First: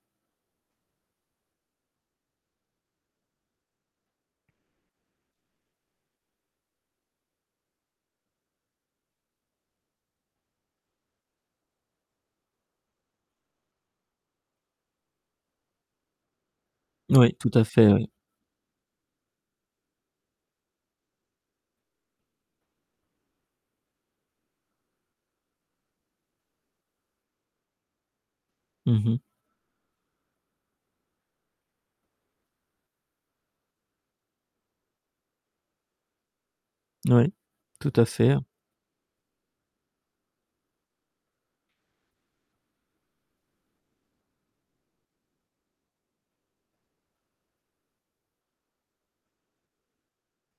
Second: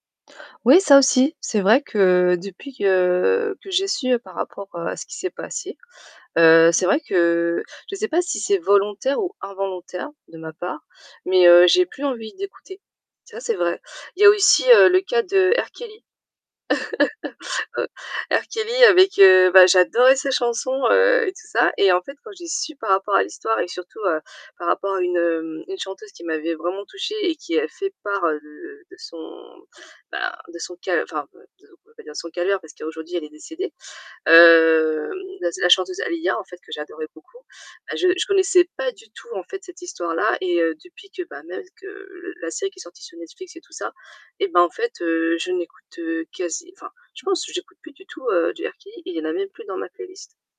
Oui, ça aussi. C'est vrai que depuis que que j'ai su par rapport, heu, à ce qui s'est passé, heu, c'est vrai que je sais pas si c'est volontaire ou involontaire de ma part, mais, heu, j'ai plus envie d'écouter. Ça, c'est vrai. Il y a aussi, heu, le cas de R Kelly. Moui, tout à Heu, fait, oui. R Kelly avec heu, bah, j'adorais ses chansons, heu, et tout ça. Et en fait, quand j'ai su par rapport à l'histoire, et que surtout, heu, par rapport à une, hem une chanteuse qui m'avait vraiment touchée et qui avait fait part, heu, de Mmh de mh. son bah, de son cal enfin, pas de on va pas dire de son calvaire parce qu'aujourd'hui elle est décédée. Hem, la z la chanteuse Aaliyah en fait que j'adorais Moui. beaucoup. Tout Bah, à je je fait, hein. connaissais pas du tout en fait cette histoire-là et heu, depuis que, bah, [unintelligible] que, le la série qui est sortie sur Netflix et tout ça, et ben en fait, heu, je n'écoute, heu, quasi enfin je pense que j'écoute plus du tout, heu, du R Kelly. Et il y en a même plus dans ma playlist.